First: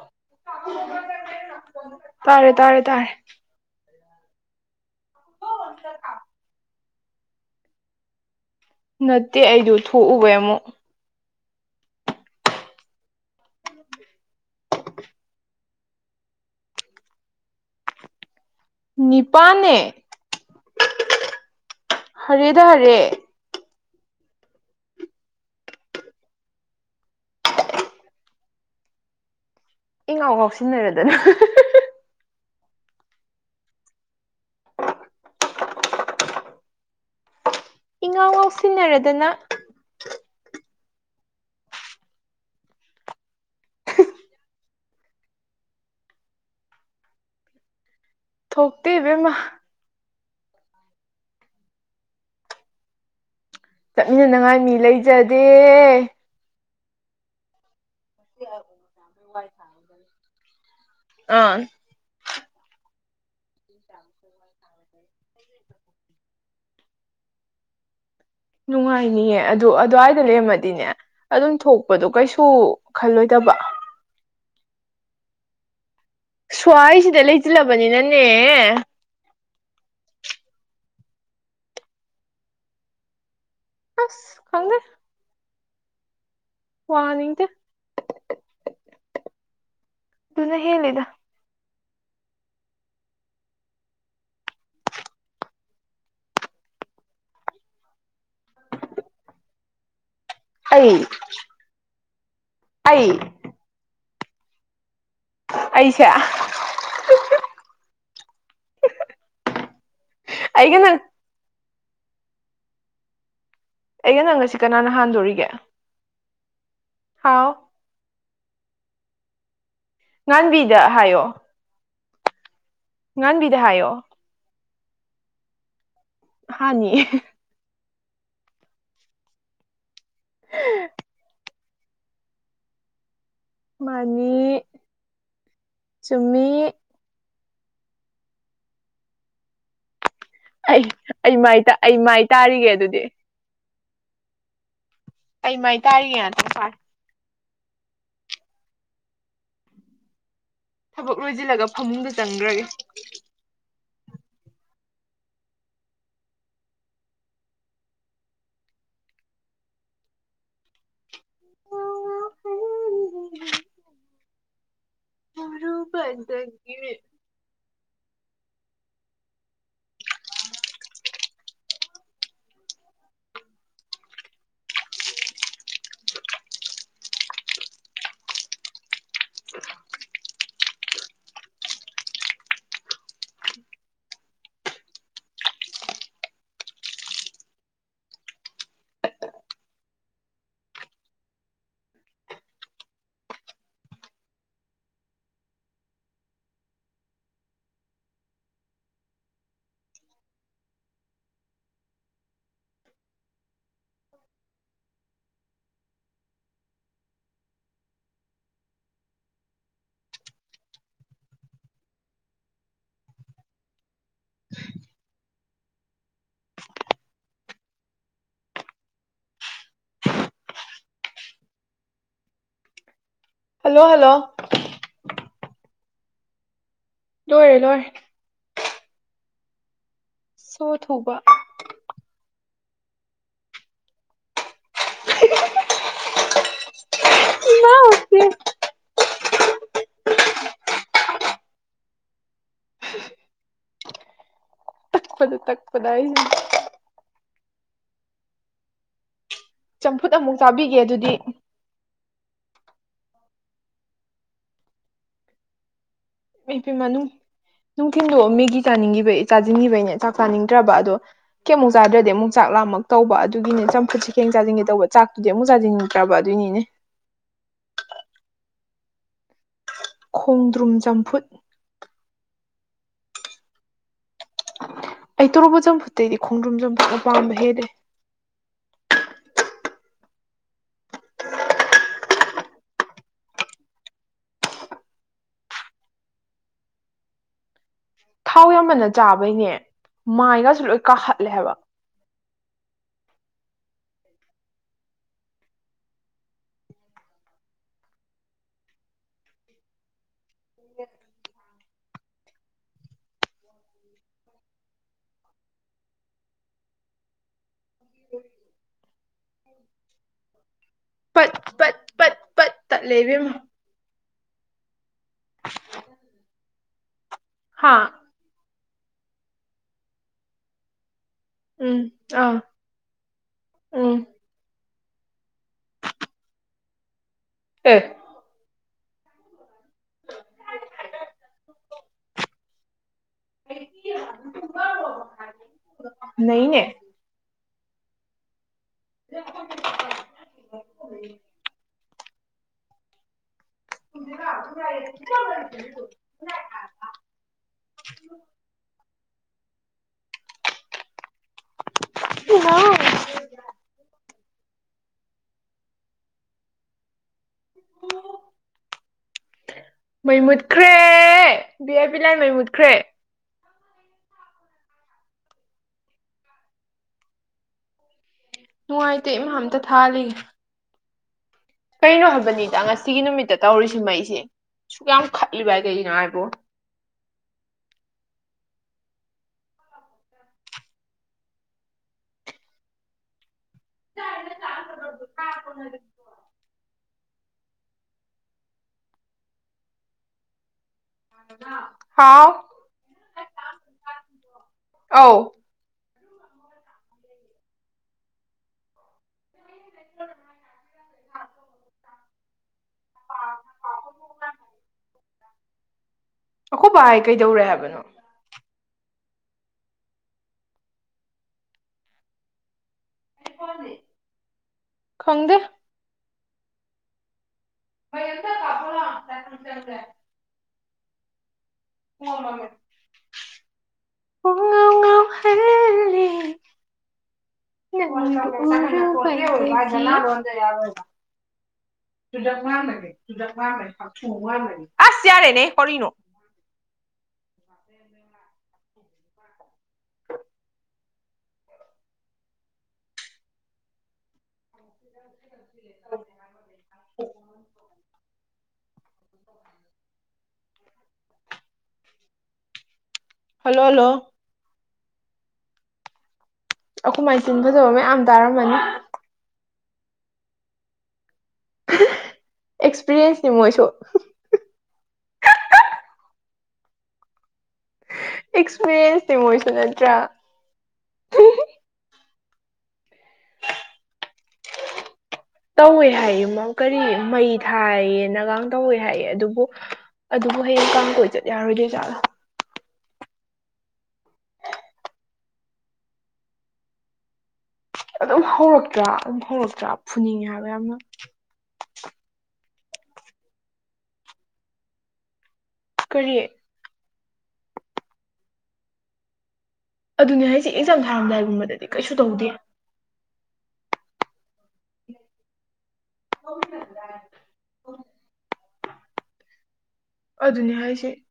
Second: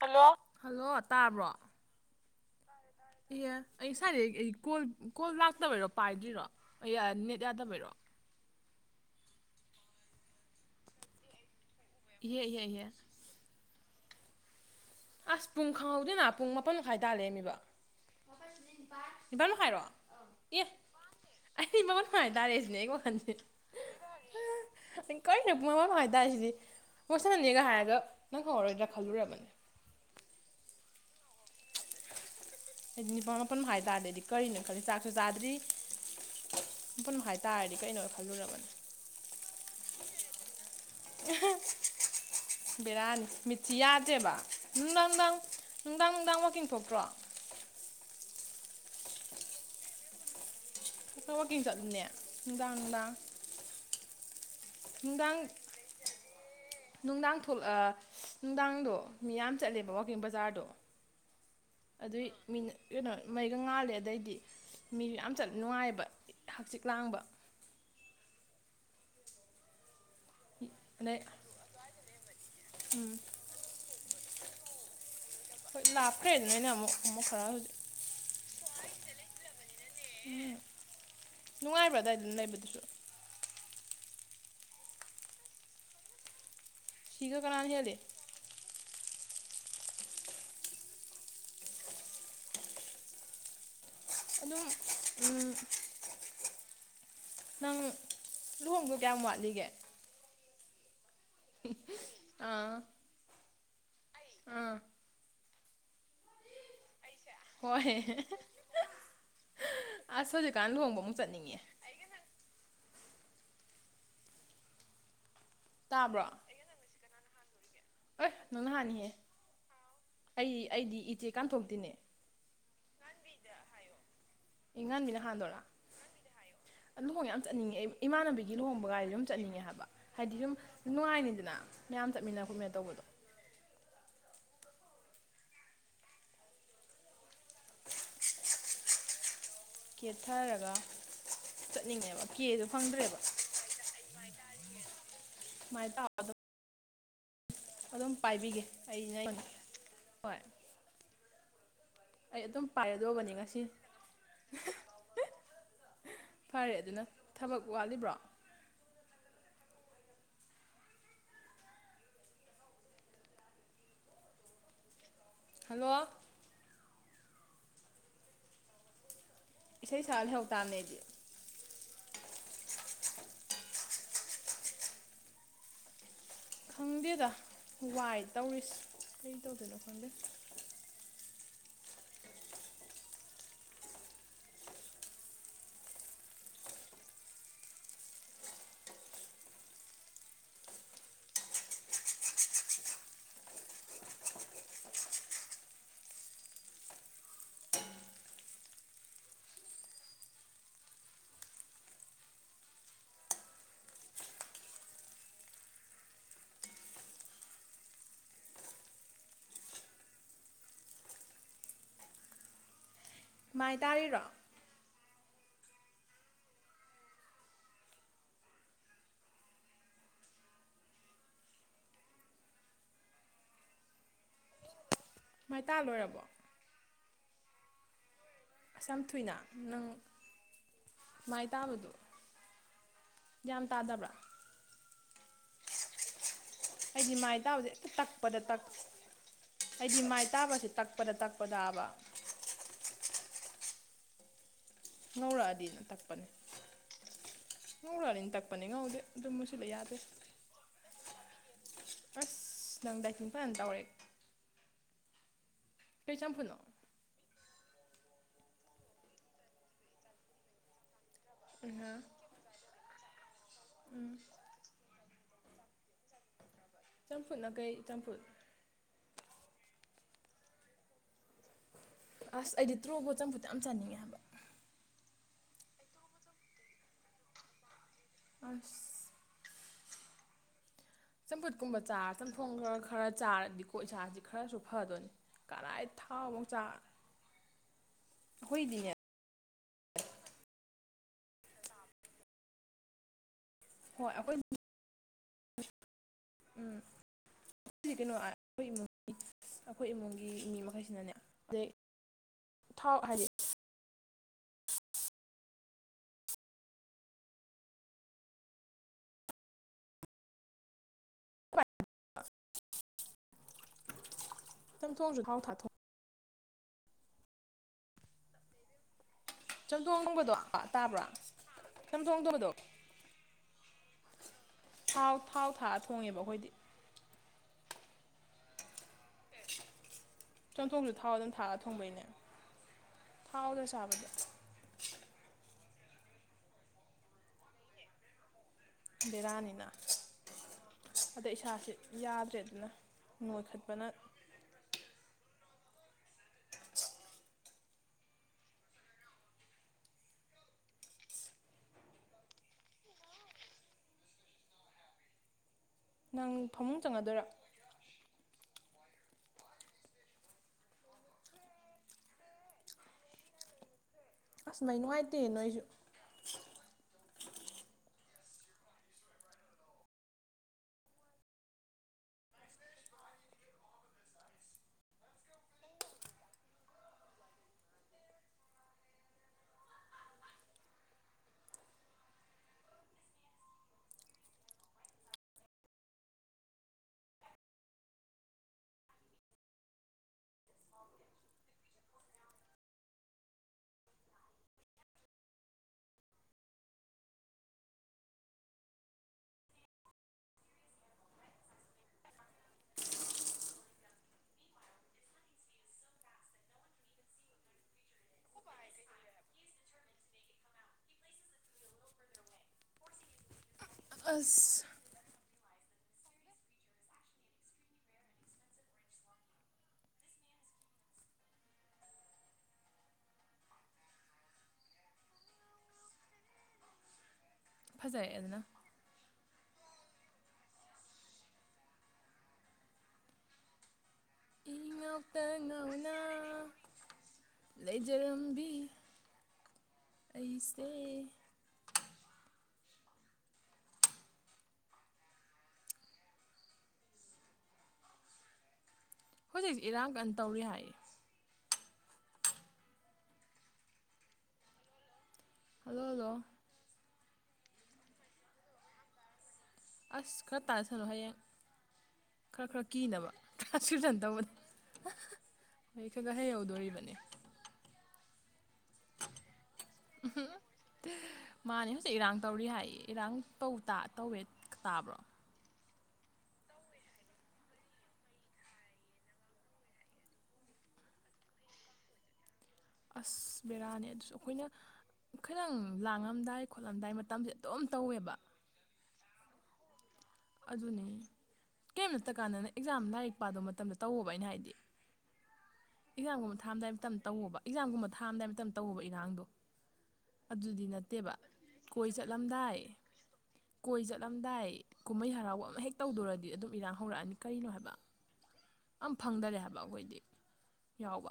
hello hello ꯇꯥꯕ꯭ꯔꯣ ꯇꯥꯔꯦ ꯇꯥꯔꯦ ꯏꯌꯦ ꯑꯩ ꯁꯥꯏꯗꯩ ꯑꯩ ꯀꯣꯜ ꯀꯣꯜ ꯂꯥꯛꯇꯕꯩꯔꯣ ꯄꯥꯏꯗ꯭ꯔꯤꯔꯣ ꯑꯩ ꯑ ꯅꯦꯠ ꯌꯥꯗꯕꯩꯔꯣ ꯅꯠꯇꯦ ꯑꯩꯗꯨ ꯊꯣꯛꯎꯕꯩ ꯑꯃꯨꯛ ꯏꯍꯦ ꯏꯍꯦ ꯏꯍꯦ ꯑꯁ ꯄꯨꯡ ꯈꯪꯍꯧꯗꯦꯅ ꯄꯨꯡ ꯃꯥꯄꯟ ꯃꯈꯥꯏ ꯇꯥꯔ ꯂꯩꯔꯝꯃꯤꯕ ꯅꯤꯄꯥꯟ ꯅꯤꯄꯥꯟ ꯃꯈꯥꯏꯔꯣ ꯅꯤꯄꯥꯟꯅꯦ ꯑꯦ ꯑꯩꯗꯤ ꯃꯄꯟ ꯃꯈꯥꯏ ꯍꯔꯦꯗ ꯇꯥꯔꯦꯁꯤꯅꯦ ꯑꯩ ꯍꯔꯦ ꯋꯥꯈꯟꯁꯦ [unintelligible] ꯑꯩ ꯀꯩꯅꯣ ꯄꯨꯡ ꯃꯄꯜꯃꯈꯥꯏ ꯇꯥꯔꯦ ꯁꯤꯅꯤ ꯋꯥꯏ ꯁꯅꯥꯅꯤ ꯒꯥ ꯍꯥꯏꯔꯒꯥ ꯅꯪꯍꯧꯔꯔꯣꯏꯗ꯭ꯔꯥ ꯈꯜꯂꯨꯔꯕꯅꯤ ꯏꯪꯉꯥꯎ ꯉꯥꯎꯁꯤꯟꯅꯔꯗꯅ ꯅꯤꯄꯥꯥꯟ ꯃꯥꯄꯟ ꯃꯈꯥꯏ ꯇꯥꯔꯗꯤ ꯑꯩꯗꯤ ꯀꯔꯤꯅꯣ ꯈꯜꯂꯤ ꯆꯥꯛꯁꯨ ꯆꯥꯗ꯭ꯔꯤ ꯃꯥꯄꯟ ꯃꯈꯥꯏ ꯇꯥꯔꯗꯤ ꯀꯩꯅꯣ ꯏꯉꯥꯎ ꯈꯜꯂꯨꯔꯕꯅꯤ [unintelligible] [unintelligible] ꯚꯦꯔꯥꯅꯤ ꯃꯤꯠꯁꯤ ꯌꯥꯗ꯭ꯔꯦꯕ ꯅꯨꯡꯗꯥꯡ ꯅꯨꯡꯗꯥꯡ ꯅꯨꯡꯗꯥꯡ ꯅꯨꯡꯗꯥꯡ ꯋꯥꯛꯀꯤꯡ ꯊꯣꯛꯇ꯭ꯔꯣ ꯊꯣꯛꯇꯦ ꯏꯕꯦꯝꯃ ꯈꯈꯔꯥ ꯋꯥꯛꯀꯤꯡ ꯆꯠꯂꯨꯅꯦ ꯅꯨꯡꯗꯥꯡ ꯅꯨꯡꯗꯥꯡ ꯆꯠꯃꯤꯟꯅꯅꯉꯥꯏ ꯃꯤ ꯅꯨꯡꯗꯥꯡ ꯂꯩꯖꯗꯦ ꯅꯨꯡꯗꯥꯡ ꯊꯣꯛꯑ ꯅꯨꯡꯗꯥꯡꯗꯣ ꯃꯤ ꯌꯥꯝ ꯆꯠꯂꯦꯕ ꯋꯥꯋꯥꯛꯀꯤꯡ ꯕꯖꯥꯔꯗꯣ ꯑꯥ ꯑꯗꯨꯏ ꯃꯤꯅ ꯀꯩꯅꯣ ꯃꯩꯒ ꯉꯥꯜꯂꯦ ꯑꯗꯩꯗꯤ ꯃꯤꯁꯨ ꯌꯥꯝ ꯆꯠ ꯅꯨꯡꯉꯥꯏꯑꯦꯕ ꯍꯛꯆꯤꯛ ꯂꯥꯡꯕ ꯅꯨꯡꯉꯥꯏꯅꯤꯌꯦ ꯑꯗꯨ ꯑꯗꯨꯋꯥꯏꯗ ꯂꯩꯔꯝꯃꯗꯤꯅꯦ ꯑꯗꯩ ꯑꯗꯨꯝ ꯊꯣꯛꯄꯗꯣ ꯀꯩꯁꯨ ꯎꯝ ꯈꯜꯂꯣꯏꯗꯕ ꯍꯣꯏ ꯂꯥꯛꯈ꯭ꯔꯦꯗ ꯅꯣꯏꯅ ꯑꯃꯨꯛ ꯁ꯭ꯋꯥꯏꯁꯤꯗ ꯑꯃꯨꯛ ꯈꯔ ꯍꯧꯖꯤꯛ ꯂꯩꯁꯤꯜꯂꯕꯅꯤꯅꯅꯦ ꯎꯝ ꯅꯨꯡꯉꯥꯏꯕ꯭ꯔꯥ ꯑꯗꯨꯋꯥꯏꯗ ꯂꯩꯕꯗꯨꯁꯨ ꯑꯁ ꯈꯪꯗꯦ ꯋꯥ ꯁꯤꯒ ꯉꯥꯡꯅꯤꯡꯗꯦ ꯀꯅꯥꯅ ꯍꯦꯜꯂꯤ ꯑꯗꯨꯅ ꯍꯦꯟꯂꯤꯗ ꯑꯗꯨꯝ ꯎꯝ ꯅꯪ ꯂꯨꯍꯣꯡꯗꯧ ꯀꯌꯥꯝ ꯋꯥꯠꯂꯤꯒꯦ ꯑꯩ ꯑꯥ ꯑꯩ ꯑꯥ ꯑꯩꯁꯦ ꯍꯣꯏ ꯑꯁ ꯍꯧꯖꯤꯀꯥꯟ ꯑꯩꯒ ꯅꯪ ꯂꯨꯍꯣꯡꯕ ꯑꯃꯨꯛ ꯆꯠꯅꯤꯡꯉꯦ ꯑꯩꯩꯒ ꯅꯪꯒꯁꯦ ꯀꯅꯥꯅ ꯍꯥꯟꯗꯨꯔꯤꯒꯦ ꯇꯥꯕ꯭ꯔꯣ ꯍꯥꯎ ꯑꯦ ꯅꯪꯅ ꯍꯥꯟꯅꯤꯍꯦ ꯑꯩ ꯉꯥꯟꯕꯤꯗ ꯑꯩꯗꯤ ꯏꯆꯦ ꯀꯥꯟꯊꯣꯛꯇꯨꯢꯅꯦ ꯉꯥꯡꯕꯤꯗ ꯍꯥꯏꯌꯣ ꯑꯦ ꯉꯥꯟꯕꯤꯅ ꯍꯥꯟꯗꯣꯔꯥ [inaudible] ꯍꯥꯟꯅꯤ ꯑꯗꯨ ꯌꯥꯝ ꯆꯠꯅꯤꯡꯉꯦ ꯑꯩ ꯏꯃꯥꯟꯅꯕꯤꯒꯤ ꯂꯨꯍꯣꯡꯕ ꯒꯥꯢꯗꯨ ꯑꯗꯨꯝ ꯆꯠꯅꯤꯡꯉꯦ ꯍꯥꯏꯕ ꯍꯥꯏꯗꯤ ꯁꯨꯝ ꯅꯨꯡꯉꯥꯏꯅꯤꯗꯅ ꯃꯌꯥꯝ ꯆꯠꯃꯤꯟꯅ ꯈꯣꯠꯃꯥꯟꯅ ꯇꯧꯕꯗꯣ ꯃꯥꯅꯤ ꯆꯨꯝꯃꯤ ꯀꯦꯊꯥꯔꯒ ꯑꯩ ꯑꯩ ꯃꯥꯏ ꯑꯩ ꯆꯠꯅꯤꯡꯉꯦꯕ ꯃꯥꯏ ꯀꯦꯕ ꯇꯥꯔꯤꯒꯦ ꯑꯗꯨꯗꯤ ꯐꯪꯗ꯭ꯔꯦꯕ ꯑꯩ ꯃꯥꯏ ꯇꯥꯔꯤꯌꯦ [inaudible] ꯑꯩ ꯃꯥꯏ ꯇꯥꯔꯤꯌꯦ ꯉꯥꯛꯇꯪ ꯄꯥꯏꯌꯨ ꯑꯗꯨꯝ ꯄꯥꯏꯕꯤꯒꯦ ꯑꯩꯩꯅ ꯑꯩꯅ ꯍꯣꯏ ꯊꯕꯛ ꯂꯣꯏꯁꯤꯜꯂꯒ ꯐꯃꯨꯡꯗ ꯑꯩ ꯑꯗꯨꯝ ꯆꯪꯈ꯭ꯔꯒꯦ ꯄꯥꯏꯒꯗꯧꯕꯅꯤ ꯉꯁꯤ ꯐꯔꯦ ꯑꯗꯨꯅ ꯊꯕꯛ ꯋꯥꯠꯂꯤꯕ꯭ꯔꯣ [inaudible] ꯍꯜꯂꯣ ꯎꯔꯨꯕꯗꯒꯤ [inaudible] ꯏꯁꯩ ꯁꯛꯑ ꯂꯩꯍꯧꯇꯥꯥꯕꯅꯤ ꯑꯩꯗꯤ ꯈꯪꯗꯦꯗ ꯋꯥꯏ ꯇꯧꯔꯤꯁꯦ ꯀꯩ ꯇꯧꯗꯣꯏꯅꯣ ꯈꯪꯗꯦ ꯃꯥꯏ ꯇꯥꯔꯤꯔꯣ ꯍꯜꯂꯣ ꯍꯜꯂꯣ ꯃꯥꯏ ꯇꯥ ꯂꯣꯏꯔꯕꯣ ꯂꯣꯏꯔꯦ ꯂꯣꯏꯔꯦ ꯑꯁ ꯌꯥꯝ ꯊꯨꯏꯅ ꯅꯪ ꯁꯣ ꯊꯨꯕ ꯃꯥꯏ ꯇꯥꯕꯗꯣ ꯌꯥꯝ ꯇꯥꯗꯕ꯭ꯔꯥ ꯑꯩꯗꯤ ꯃꯥꯏ ꯇꯥꯕꯁꯦ ꯍꯦꯛꯇ ꯇꯥꯛꯄꯗ ꯇꯥꯛꯄ ꯑꯩꯗꯤ ꯃꯥꯏ ꯇꯥꯕꯁꯦ ꯇꯥꯛꯄꯗ ꯇꯥꯛꯄ ꯇꯕ ꯈꯣꯏꯗ ꯉꯧꯔꯛꯑꯗꯤꯅ ꯇꯛꯄꯗ ꯑꯩꯁꯦ ꯇꯛꯄꯅꯦ ꯉꯧꯔꯛꯑꯗꯤꯅ ꯇꯥꯛꯄꯅꯦ ꯉꯧꯗꯦ ꯑꯗꯨꯝ ꯃꯨꯁꯤꯂꯦ ꯆꯝꯐꯨꯠ ꯑꯃꯨꯛ ꯆꯥꯕꯤꯒꯦ ꯑꯗꯨꯗꯤ ꯑꯁ ꯅꯪ ꯗꯥꯏꯇꯤꯡ ꯐꯅ ꯇꯧꯔꯦ ꯀꯩ ꯆꯝꯐꯨꯠꯅꯣ ꯑꯩꯗꯤ [unintelligible] ꯅꯨꯡꯊꯤꯟꯗꯣ ꯃꯦꯒꯤ ꯆꯥꯅꯤꯡꯒꯤꯕꯩ ꯆꯥꯖꯤꯟꯈꯤꯕꯒꯤꯅꯦ ꯆꯥꯛ ꯆꯥꯅꯤꯡꯗ꯭ꯔꯕ ꯑꯗꯣ ꯀꯦꯃꯨꯛ ꯎꯝꯍꯥ ꯆꯥꯗ꯭ꯔꯗꯤ ꯑꯃꯨꯛꯥ ꯆꯥꯛ ꯂꯥꯝꯃꯛꯇ‌ꯣꯕ ꯑꯗꯨꯒꯤꯅꯦ ꯆꯝꯐꯨꯠꯁꯤ ꯎꯝ ꯈꯦꯡ ꯆꯥꯁꯤꯟꯒꯦ ꯇꯧꯕ ꯆꯥꯛꯇꯨꯗꯤ ꯑꯃꯨꯛ ꯆꯥꯖꯤꯟꯅꯤꯡꯗ꯭ꯔꯕ ꯑꯗꯨꯏꯅꯤꯅꯦ ꯆꯝꯐꯨꯠꯅ ꯀꯨ ꯆꯝꯐꯨꯠ ꯈꯣꯡꯗ꯭ꯔꯨꯝ ꯆꯝꯐꯨꯠ ꯑꯁ ꯑꯩꯗꯤ ꯇ꯭ꯔꯣꯕꯣꯠ ꯆꯝꯐꯨꯠꯇꯨ ꯌꯥꯝ ꯆꯥꯅꯤꯡꯉꯦ ꯍꯥꯏꯕ ꯑꯩ ꯇꯣꯔꯣꯕꯣꯠ ꯆꯝꯐꯨꯠꯇꯩꯗꯤ ꯈꯣꯡꯗ꯭ꯔꯨꯝ ꯆꯝꯐꯨꯠꯅ ꯄꯥꯝꯕ ꯍꯦꯜꯂꯦ ꯑꯥꯁ ꯆꯝꯐꯨꯠꯀꯨꯝꯕ ꯆꯥꯔ ꯆꯝꯊꯣꯡ ꯈꯔ ꯈꯔ ꯆꯥꯔꯗꯤꯀꯣ ꯏꯁꯥꯁꯤ ꯈꯔꯁꯨ ꯐꯗꯣꯏꯅꯤ ꯀꯔꯥꯏ ꯊꯥꯎ ꯃꯨꯛ ꯆꯥ ꯊꯥꯎ ꯌꯥꯝꯃꯟꯅ ꯑꯩꯈꯣꯏꯗꯤꯅꯦ ꯆꯥꯕꯩꯅꯦ ꯃꯥꯏꯒꯁꯦ ꯂꯣꯏ ꯀꯥꯍꯠꯂꯦ ꯍꯥꯏꯕ ꯍꯣꯏ ꯑꯩꯈꯣꯏ ꯎꯨꯝ ꯀꯩꯅꯣ [unintelligible] ꯃꯨꯡꯒꯤ ꯑꯩꯈꯣꯏ ꯏꯃꯨꯡꯒꯤ ꯃꯤ ꯃꯈꯩꯁꯤꯅꯅꯦ ꯑꯗꯩ ꯊꯥꯎ ꯍꯥꯏꯗꯤ ꯄꯠ ꯄꯠ ꯄꯠ ꯄꯠ ꯇꯠꯂꯦ ꯏꯕꯦꯝꯃ ꯆꯝꯊꯣꯡꯁꯨ ꯊꯥꯎ ꯊꯥꯛꯑ ꯊꯣꯡ ꯍꯥꯥ ꯆꯝꯊꯣꯡ ꯊꯣꯡꯕꯗꯣ ꯇꯥꯕ꯭ꯔꯥ ꯎꯝ ꯆꯝꯊꯣꯡ ꯑꯥ ꯊꯣꯡꯕꯗꯣ ꯎꯝ ꯊꯥꯎ ꯊꯥꯎ ꯊꯥꯛꯑ ꯊꯣꯡꯉꯦꯕ ꯑꯩꯈꯣꯏꯗꯤ ꯑꯦ ꯆꯝꯊꯣꯡꯁꯨ ꯊꯥꯎ ꯑꯗꯨꯝ ꯊꯥꯛꯑꯒ ꯊꯣꯡꯕꯩꯅꯦ ꯊꯥꯎꯗ ꯆꯥꯕꯗ ꯅꯩꯅꯦ ꯕꯦꯔꯥꯅꯤꯅ ꯑꯗꯩ ꯏꯁꯥꯁꯤ ꯌꯥꯗ꯭ꯔꯦ ꯑꯗꯨꯅ ꯅꯣꯏꯈꯠꯄꯅ ꯔꯨꯔ ꯊꯣ [inaudible] [unintelligible] ꯏꯃꯥ ꯅꯪ ꯐꯃꯨꯡ ꯆꯪꯉꯗꯣꯏꯔꯥ ꯍꯥ [inaudible] ꯃꯩ ꯃꯨꯠꯈ꯭ꯔꯦ ꯕꯤꯑꯥꯏꯄꯤ ꯂꯥꯏ ꯃꯩ ꯃꯨꯠꯈ꯭ꯔꯦ ꯑꯁ ꯃꯩ ꯅꯨꯡꯉꯥꯏꯇꯦ ꯅꯣꯏꯁꯨ ꯅꯨꯡꯉꯥꯏꯇꯦ ꯏꯃꯥ ꯑꯝꯇ ꯊꯥꯜꯂꯤꯒꯦ ꯀꯩꯅꯣ ꯍꯥꯏꯕꯅꯤꯗ ꯉꯁꯤꯒꯤ ꯅꯨꯃꯤꯠꯇ ꯇꯧꯔꯤꯁꯤ ꯃꯩꯁꯦ ꯁꯨꯛ ꯌꯥꯝ ꯈꯠꯂꯤꯕꯥꯏ ꯀꯩꯒꯤꯅꯣ ꯑꯥꯏꯕꯨ ꯆꯥ ꯀ [inaudible] ꯍꯥꯎ ꯑꯧ [unintelligible] ꯍ [inaudible] ꯑꯈꯣꯕ ꯕꯥꯑꯥꯏ ꯀꯩꯗꯧꯔꯦ ꯍꯥꯏꯕꯅꯣ ꯑꯈꯣꯕꯥ ꯔꯥꯏ ꯀꯩꯗꯧꯔꯦ ꯍꯥꯏꯕꯅꯣ [unintelligible] ꯑꯥꯁ ꯈꯪꯗꯦ ꯃꯩ ꯑꯝꯇ ꯀꯥꯞꯄꯣꯂꯥꯎ [unintelligible] ꯄꯨꯡꯃꯝ ꯃꯝꯃꯦ ꯉꯥꯎꯍꯜꯂꯤ ꯐꯖꯩ ꯌꯥ ꯑꯗꯨꯅ [inaudible] [unintelligible] ꯏꯉꯥꯎꯇ ꯌꯥꯔꯦꯅꯦ ꯀꯔꯤꯅꯣ ꯉꯥꯎꯅ [unintelligible] ꯂꯩꯖꯔꯝꯕꯤ ꯑꯩꯁꯦ [unintelligible] [inaudible] ꯍꯧꯖꯤꯛꯁꯤ ꯏꯔꯥꯡ ꯀꯟ ꯇꯧꯔꯤ ꯍꯥꯏꯌꯦ ꯍꯜꯂꯣ ꯍꯜꯂꯣ ꯍꯜꯂꯣ ꯍꯜꯂꯣ ꯑꯩꯈꯣꯏ ꯃꯥꯏ ꯇꯨꯟꯗ ꯇꯧꯔꯝꯅꯤꯅ ꯑꯌꯥꯝ ꯇꯥꯔꯝꯃꯅꯤ ꯑꯁ ꯈꯔ ꯇꯥꯁꯜꯂꯣ ꯍꯌꯦꯡ ꯈꯔ ꯈꯔ ꯀꯤꯅꯕ ꯑꯦꯛꯁꯄꯤꯔꯤꯌꯦꯟꯁꯅꯤ ꯃꯣꯏꯁꯨ ꯀꯥꯁꯨꯂꯟꯗꯧꯕꯅꯦ ꯃꯍꯩ ꯈ ꯒ ꯍꯩꯍꯧꯗꯣꯔꯤꯕꯅꯦ ꯑꯦꯛꯁꯄꯤꯔꯤꯌꯦꯟꯁ ꯅꯦ ꯃꯣꯏꯁꯨꯅꯦ ꯑꯍꯥ [unintelligible] ꯃꯥꯅꯦ ꯍꯧꯖꯤꯛ ꯏꯔꯥꯡ ꯇꯧꯔꯤ ꯍꯥꯏ ꯏꯔꯥꯡ ꯇꯧ ꯇꯥ ꯇꯧꯋꯦ ꯇꯥꯕ꯭ꯔꯣ ꯇꯧꯋꯦ ꯍꯥꯏꯌꯦ ꯀꯔꯤ ꯃꯩ ꯊꯥꯏꯌꯦꯅꯒꯥꯡ ꯇꯧꯋꯦ ꯍꯥꯏꯌꯦ ꯑꯗꯨꯕꯨ ꯑꯗꯨꯕꯨ ꯍꯌꯦꯡ ꯀꯥꯡ ꯀꯣꯏ ꯆꯠ ꯌꯥꯔꯣꯏꯗꯣꯏ ꯖꯥꯠꯂ ꯑꯁ ꯕꯦꯔꯥꯅꯦ ꯑꯗꯨꯁꯨ ꯑꯩꯈꯣꯏꯅ ꯈꯤꯇꯪ ꯂꯥꯡꯉꯝꯗꯥꯏ ꯈꯣꯠꯂꯝꯗꯥꯏ ꯃꯇꯝꯁꯦ ꯗꯨꯝꯇꯧꯋꯦ ꯑꯗꯨꯝ ꯍꯧꯔꯛꯇ꯭ꯔꯥ ꯑꯗꯨꯝ ꯍꯧꯔꯛꯇ꯭ꯔꯥ ꯐꯨꯅꯤꯡꯉꯦ ꯍꯥꯏꯕ ꯌꯥꯝꯅ ꯑꯗꯨꯅꯦ ꯀꯔꯤꯝ ꯅꯇ ꯀꯥꯟꯗꯅ ꯑꯦꯛꯖꯥꯝ ꯂꯥꯏꯔꯤꯛ ꯄꯥꯗꯧ ꯃꯇꯝꯗ ꯇꯧꯋꯣꯕ ꯑꯩꯅ ꯍꯥꯏꯗꯤ ꯀꯔꯤ ꯑꯦꯛꯖꯥꯝꯒꯨꯝꯕ ꯊꯥꯔꯝꯗꯥꯏ ꯃꯇꯝ ꯇꯧꯑꫭꯕ ꯑꯦꯛꯖꯥꯝꯒꯨꯝꯕ ꯊꯥꯔꯝꯗꯥꯏ ꯃꯇꯝ ꯇꯧꯑꫭꯕ ꯏꯔꯥꯡꯗꯣ ꯑꯗꯨꯅꯦ ꯍꯥꯏꯁꯦ ꯑꯗꯨꯗꯤ ꯑꯦꯛꯖꯥꯝ ꯅꯠꯇꯦꯕ ꯊꯥꯔꯝꯗꯥꯏꯒꯨꯝꯕꯗꯗꯤ ꯀꯣꯏ ꯀꯩꯁꯨ ꯇꯧꯗꯦ ꯆꯠꯂꯝꯗꯥꯏ ꯀꯣꯏ ꯆꯠꯂꯝꯗꯥꯏ ꯀꯨꯝꯍꯩ ꯍꯔꯥꯎꯕ ꯑꯃ ꯍꯦꯛ ꯇꯧꯗꯧꯔꯗꯤ ꯑꯗꯨꯝ ꯏꯔꯥꯡ ꯍꯧꯔꯛꯑꯅꯤ ꯀꯔꯤꯅꯣ ꯍꯥꯏꯕ ꯑꯝ ꯐꯪꯗꯔꯦ ꯍꯥꯏꯕ ꯑꯩꯈꯣꯏꯗꯤ ꯑꯗꯨꯅꯤ ꯍꯥꯏꯁꯤ ꯌꯥꯎꯕ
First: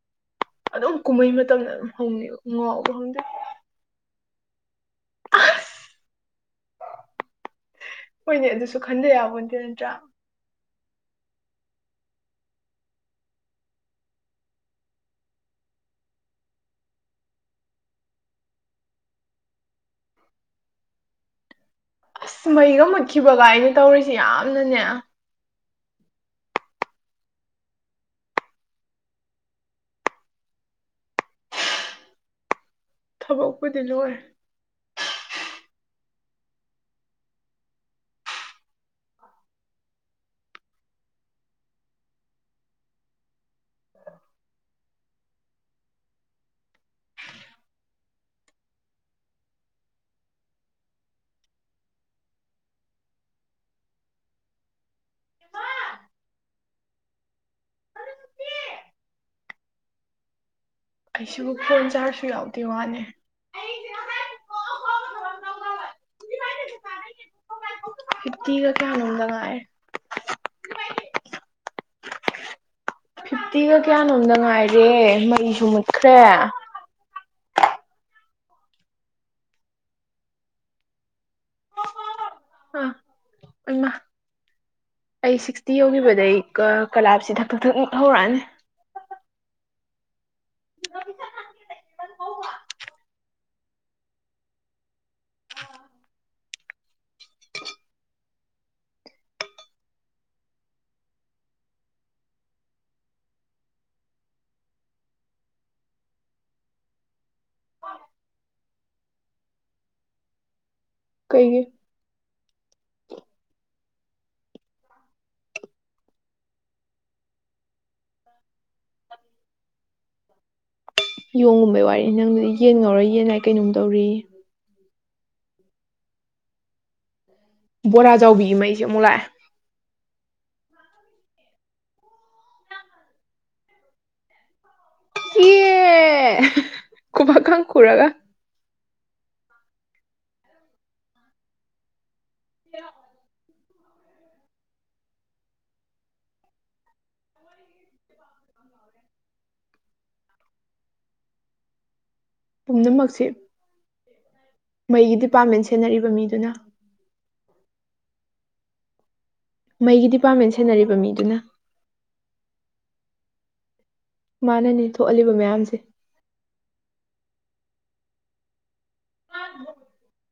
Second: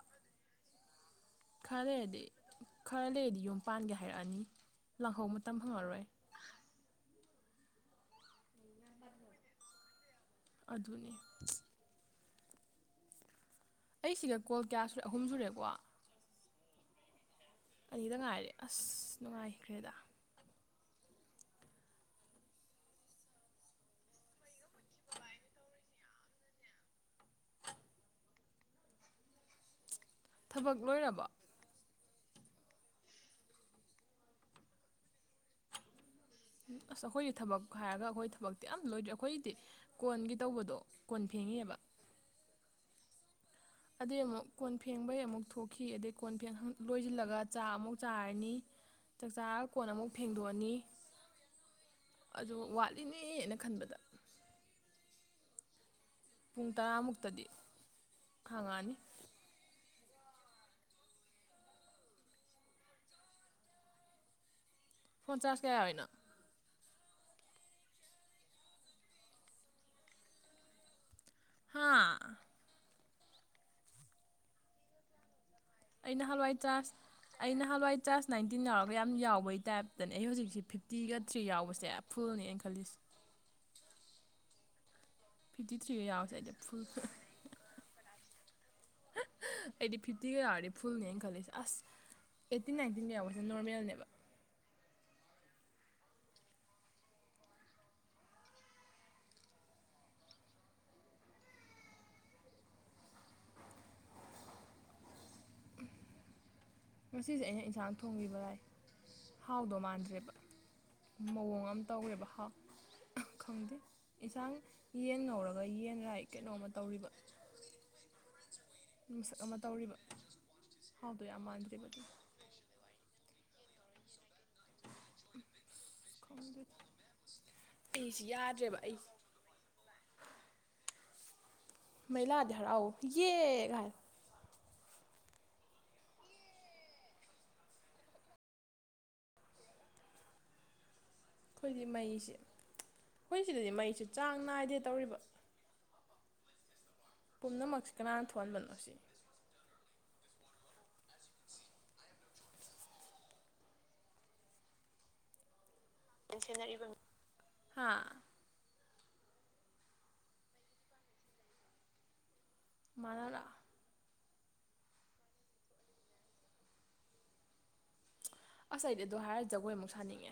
ꯑꯗꯨꯝ ꯀꯨꯝꯍꯩ ꯃꯇꯝꯗ ꯑꯗꯨꯝ ꯍꯧꯅꯤꯕ ꯉꯥꯎꯕ ꯈꯪꯗꯦ ꯄꯥꯟꯒꯤ ꯍꯥꯏꯔꯛꯑꯅꯤ ꯂꯥꯡꯍꯧ ꯃꯇꯝ ꯐꯪꯉꯔꯣꯏ ꯍꯣꯏꯅꯦ ꯑꯗꯨꯁꯨ ꯈꯟꯗ ꯌꯥꯄꯣꯟꯇꯦ ꯅꯠꯇ꯭ꯔꯥ ꯑꯗꯨꯅꯦ ꯑꯩ ꯁꯤꯒ ꯀꯣꯜ ꯀꯌꯥ ꯁꯨꯔꯦ ꯑꯍꯨꯝ ꯁꯨꯔꯦꯀꯣ ꯑꯅꯤꯗ ꯉꯥꯏꯔꯦ ꯑꯁ ꯅꯨꯡꯉꯥꯏꯈ꯭ꯔꯦꯗ ꯑꯁ ꯃꯩꯒ ꯃꯨꯠꯈꯤꯕꯒ ꯑꯩꯅ ꯇꯧꯔꯤꯁꯦ ꯌꯥꯝꯅꯅꯦ ꯊꯕꯛ ꯂꯣꯏꯔꯕꫭ ꯊꯕꯛꯄꯨꯗꯤ ꯂꯣꯏꯔꯦ ꯑꯁ ꯑꯩꯈꯣꯏꯒꯤ ꯊꯕꯛ ꯍꯥꯏꯔꯒ ꯑꯩꯈꯣꯏ ꯊꯕꯛꯇꯤ ꯑꯝ ꯂꯣꯏꯗ꯭ꯔꯤ ꯑꯩꯈꯣꯏꯗꯤ ꯀꯣꯟꯒꯤ ꯇꯧꯕꯗꯣ ꯀꯣꯟ ꯐꯦꯡꯉꯤꯑꯦꯕ ꯑꯗꯨꯏ ꯑꯃꯨꯛ ꯀꯣꯟ ꯐꯦꯡꯕꯩ ꯑꯃꯨꯛ ꯊꯣꯛꯈꯤ ꯑꯗꯩ ꯀꯣꯟ ꯐꯦꯡ ꯂꯣꯏꯁꯤꯜꯂꯒ ꯆꯥꯛ ꯑꯃꯨꯛ ꯆꯥꯔꯅꯤ ꯆꯥꯛꯆꯥꯔ ꯀꯣꯟ ꯑꯃꯨꯛ ꯐꯦꯡꯗꯣꯛꯑꯅꯤ ꯑꯗꯨ ꯋꯥꯠꯂꯤꯅꯦꯅ ꯈꯟꯕꯗ ꯄꯨꯡ ꯇꯔꯥꯃꯨꯛꯇꯗꯤ ꯈꯥꯡꯉꯥꯑꯅꯤ ꯑꯩꯁꯨ ꯐꯣꯟ ꯆꯥꯔꯁꯨ ꯌꯥꯎꯗꯦ ꯋꯥꯅꯤ ꯐꯣꯟ ꯆꯥꯔꯖ ꯀꯌꯥ ꯌꯥꯎꫪꯤꯅꫭ ꯐꯤꯞꯇꯤꯒ ꯀꯌꯥ ꯅꫭꯝꯗ ꯉꯥꯏꯔꯦ ꯍꯥꯥ ꯐꯤꯐꯇꯤꯒ ꯀꯌꯥꯅꯣꯝꯗ ꯉꯥꯏꯔꯦ ꯃꯩꯁꯨ ꯃꯨꯠ ꯑꯩ ꯅꯍꯥꯜꯋꯥꯏ ꯆꯥꯥꯁ ꯑꯩ ꯅꯍꯥꯟꯋꯥꯏ ꯆꯥꯔꯖ ꯅꯥꯏꯟꯇꯤꯟ ꯌꯥꯎꯔꯒ ꯌꯥꯝ ꯌꯥꯎꯕꯩ ꯇꯥꯏꯞꯇꯅꯦ ꯑꯩ ꯍꯧꯖꯤꯛꯁꯦ ꯐꯤꯞꯇꯤꯒ ꯊ꯭ꯔꯤ ꯌꯥꯎꯕꯁꯦ ꯐꯨꯜꯅꯤ ꯑꯩꯅꯈꯜꯂꯤꯁꯤ ꯑꫭꯏꯃ ꯑꯩ ꯐꯤꯐꯇꯤ ꯁꯤꯛꯁꯇꯤ ꯊ꯭ꯔꯤꯒ ꯌꯧꯈꯤꯕꯗꯩ ꯌꯥꯎꯔꯁꯦ ꯑꯩꯗꯤ ꯐꯨꯜ ꯑꯩ ꯀꯂꯥꯞꯁꯤ ꯊꯛ ꯊꯛ ꯊꯛ ꯃꯨꯛ ꯍꯧꯔꯛꯑꯅꯤ ꯑꯩꯗꯤ ꯐꯤꯐꯇꯤꯒ ꯌꯥꯔꯗꯤ ꯐꯨꯜꯅꯤ ꯑꯩꯅ ꯈꯜꯂꯤꯁꯦ ꯑꯁ ꯑꯩꯠꯇꯤꯟ ꯅꯥꯏꯟꯇꯤꯟ ꯌꯥꯎꯕꯁꯦ ꯅꯣꯔꯃꯦꯜꯅꯦꯕ ꯉꯁꯤꯁꯦ ꯑꯩꯅ ꯏꯟꯁꯥꯡ ꯊꯣꯡꯕꯤꯕ ꯂꯥꯏ ꯍꯥꯎꯗꯧ ꯃꯥꯟꯗ꯭ꯔꯦꯕ ꯀꯩꯒꯤ ꯃꯑꯣꯡ ꯑꯃ ꯇꯧꯋꯦꯕ ꯍꯥꯎ ꯈꯪꯗꯦ ꯌꯦꯟꯁꯥꯡ ꯌꯦꯟ ꯉꯧꯔꯒ ꯌꯦꯟ ꯔꯥꯏ ꯀꯩꯅꯣꯝꯃ ꯇꯧꯔꯤꯕ ꯃꯤꯁꯛ ꯑꯃ ꯇꯧꯔꯤꯕ ꯍꯥꯎꯗꯣ ꯌꯥꯝ ꯌꯣꯡꯒꯨꯝꯕꯩ ꯃꯥꯟꯗ꯭ꯔꯤꯕ ꯑꯗꯨ ꯋꯥꯔꯤꯅꯤ ꯅꯪꯗꯨꯗꯤ ꯌꯦꯟ ꯉꯧꯔ ꯌꯦꯟ ꯔꯥꯏ ꯀꯩꯅꯣꯝ ꯇꯧꯔꯦ ꯌꯦ ꯈꯪꯗꯦꯗ ꯕꯣꯔꯥ ꯑꯩꯁꯤ ꯆꯥꯎꯕꯤꯒꯤ ꯌꯥꯗ꯭ꯔꯦꯕ ꯃꯩꯁꯦ ꯑꯃꯨꯛ ꯑꯩꯁ ꯂꯥꯛꯑꯦ ꯃꯩꯂꯥꯛ ꯑꯗꯤ ꯍꯔꯥꯎꯑꯣ ꯌꯦ ꯀꯥꯏꯅ ꯌ‌ꯦ ꯈꯨꯕꯥꯛꯀ ꯈꯨꯔꯒ ꯑꯩꯈꯣꯏꯗꯤ ꯃꯩꯁꯦ ꯑꯩꯈꯣꯏ ꯁꯤꯗꯗꯤ ꯃꯩꯁꯦ ꯆꯥꯡ ꯅꯥꯏꯗꯦ ꯇꯧꯔꯤꯕ ꯄꯨꯝꯅꯃꯛꯁꯤ ꯀꯅꯥꯅ ꯊꯣꯛꯍꯟꯕꯅꯣ ꯁꯤ ꯄꯨꯝꯅꯃꯛꯁꯦ ꯃꯩꯒꯤ ꯗꯤꯄꯥꯔꯠꯃꯦꯟ ꯁꯦꯟꯅꯔꯤ ꯁꯦꯟꯅꯔꯤꯕ ꯍꯥ ꯃꯩꯒꯤ ꯗꯤꯄꯥꯔꯠꯃꯦꯟ ꯁꯦꯟꯅꯔꯤꯕ ꯃꯤꯗꯨꯅ ꯃꯅꯥꯔꯥ ꯃꯥꯅꯅꯤ ꯊꯣꯛꯍꯜꯂꯤꯕ ꯃꯌꯥꯝꯁꯦ ꯑꯁ ꯑꯩꯗꯤ ꯑꯗꯨ ꯍꯥꯏꯔ ꯖꯒꯣꯏ ꯑꯃꯨꯛ ꯁꯥꯅꯤꯡꯉꯦ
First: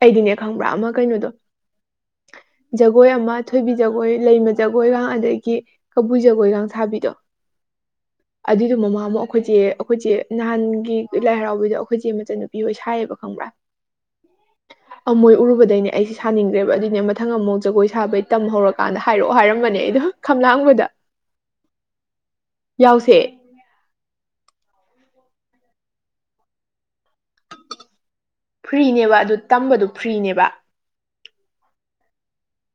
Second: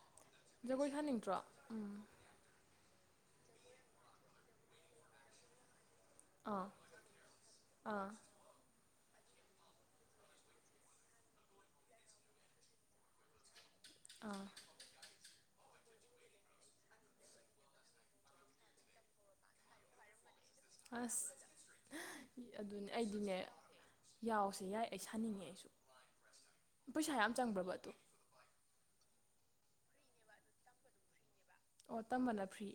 ꯑꯩꯗꯤꯅ‌ꯦ ꯖꯒꯣꯏ ꯁꯥꯅꯤꯡꯇ꯭ꯔꯣ ꯎꯝ ꯖꯒꯣꯏ ꯑꯃ ꯊꯣꯏꯕꯤ ꯖꯒꯣꯏ ꯂꯩꯃ ꯖꯒꯣꯏꯒ ꯑꯗꯒꯤ ꯀꯕꯨꯏ ꯑꯥ ꯖꯒꯣꯏꯒꯥꯡ ꯁꯥꯕꯤꯗꯣ ꯑꯥ ꯑꯗꯨꯏꯗꯣ ꯃꯃꯥꯟꯃꯨꯛ ꯑꯩꯈꯣꯏ ꯆ‌ꯦ ꯑꯩꯈꯣꯏ ꯆ‌ꯦ ꯅꯍꯥꯟꯒꯤ ꯂꯥꯏ ꯍꯔꯥꯎꯕꯩꯗꯣ ꯑꯩꯈꯣꯏ ꯆ‌ꯦ ꯃꯆꯟꯅꯨꯄꯤ ꯍ‌ꯣꯏ ꯁꯥꯏꯌꯦꯕ ꯈꯪꯕ꯭ꯔꯥ ꯑꯥ ꯃꯣꯏ ꯎꯔꯨꯕꯗꯩꯅꯦ ꯑꯩꯁ‌ꯦ ꯁꯥꯅꯤꯡꯒ‍꯭ꯔꯦꯕ ꯑꯗꯨꯏꯅꯦ ꯃ ꯃꯊꯪ ꯑꯃꯨꯛ ꯖꯒꯣꯏ ꯁꯥꯕꯩ ꯇꯝ ꯍꯧꯔꯛꯀꯥꯟꯗ ꯍꯥꯏꯔꯛꯑꯣ ꯍꯥꯏꯔꯝꯕꯅꯦ ꯑꯩꯗ‌ꯣ ꯑꯁ ꯑꯗꯨꯅ‌ꯦ ꯌꯥꯎꯁꯦ ꯑꯩꯗꯤꯅꯦ ꯌꯥꯎꯁꯦ ꯌꯥꯏ ꯑꯩ ꯁꯥꯅꯤꯡꯉꯦ ꯑꯩꯁꯨ ꯄꯩꯁꯥ ꯌꯥꯝ ꯆꯪꯕ꯭ꯔꯕ ꯑꯗꯨ ꯐ꯭ꯔꯤꯅꯦꯕ ꯑꯗꯨ ꯇꯝꯕꯗꯨ ꯐ꯭ꯔꯤꯅꯦꯕ ꯑꯣ ꯇꯝꯕꯅ ꯐ꯭ꯔꯤ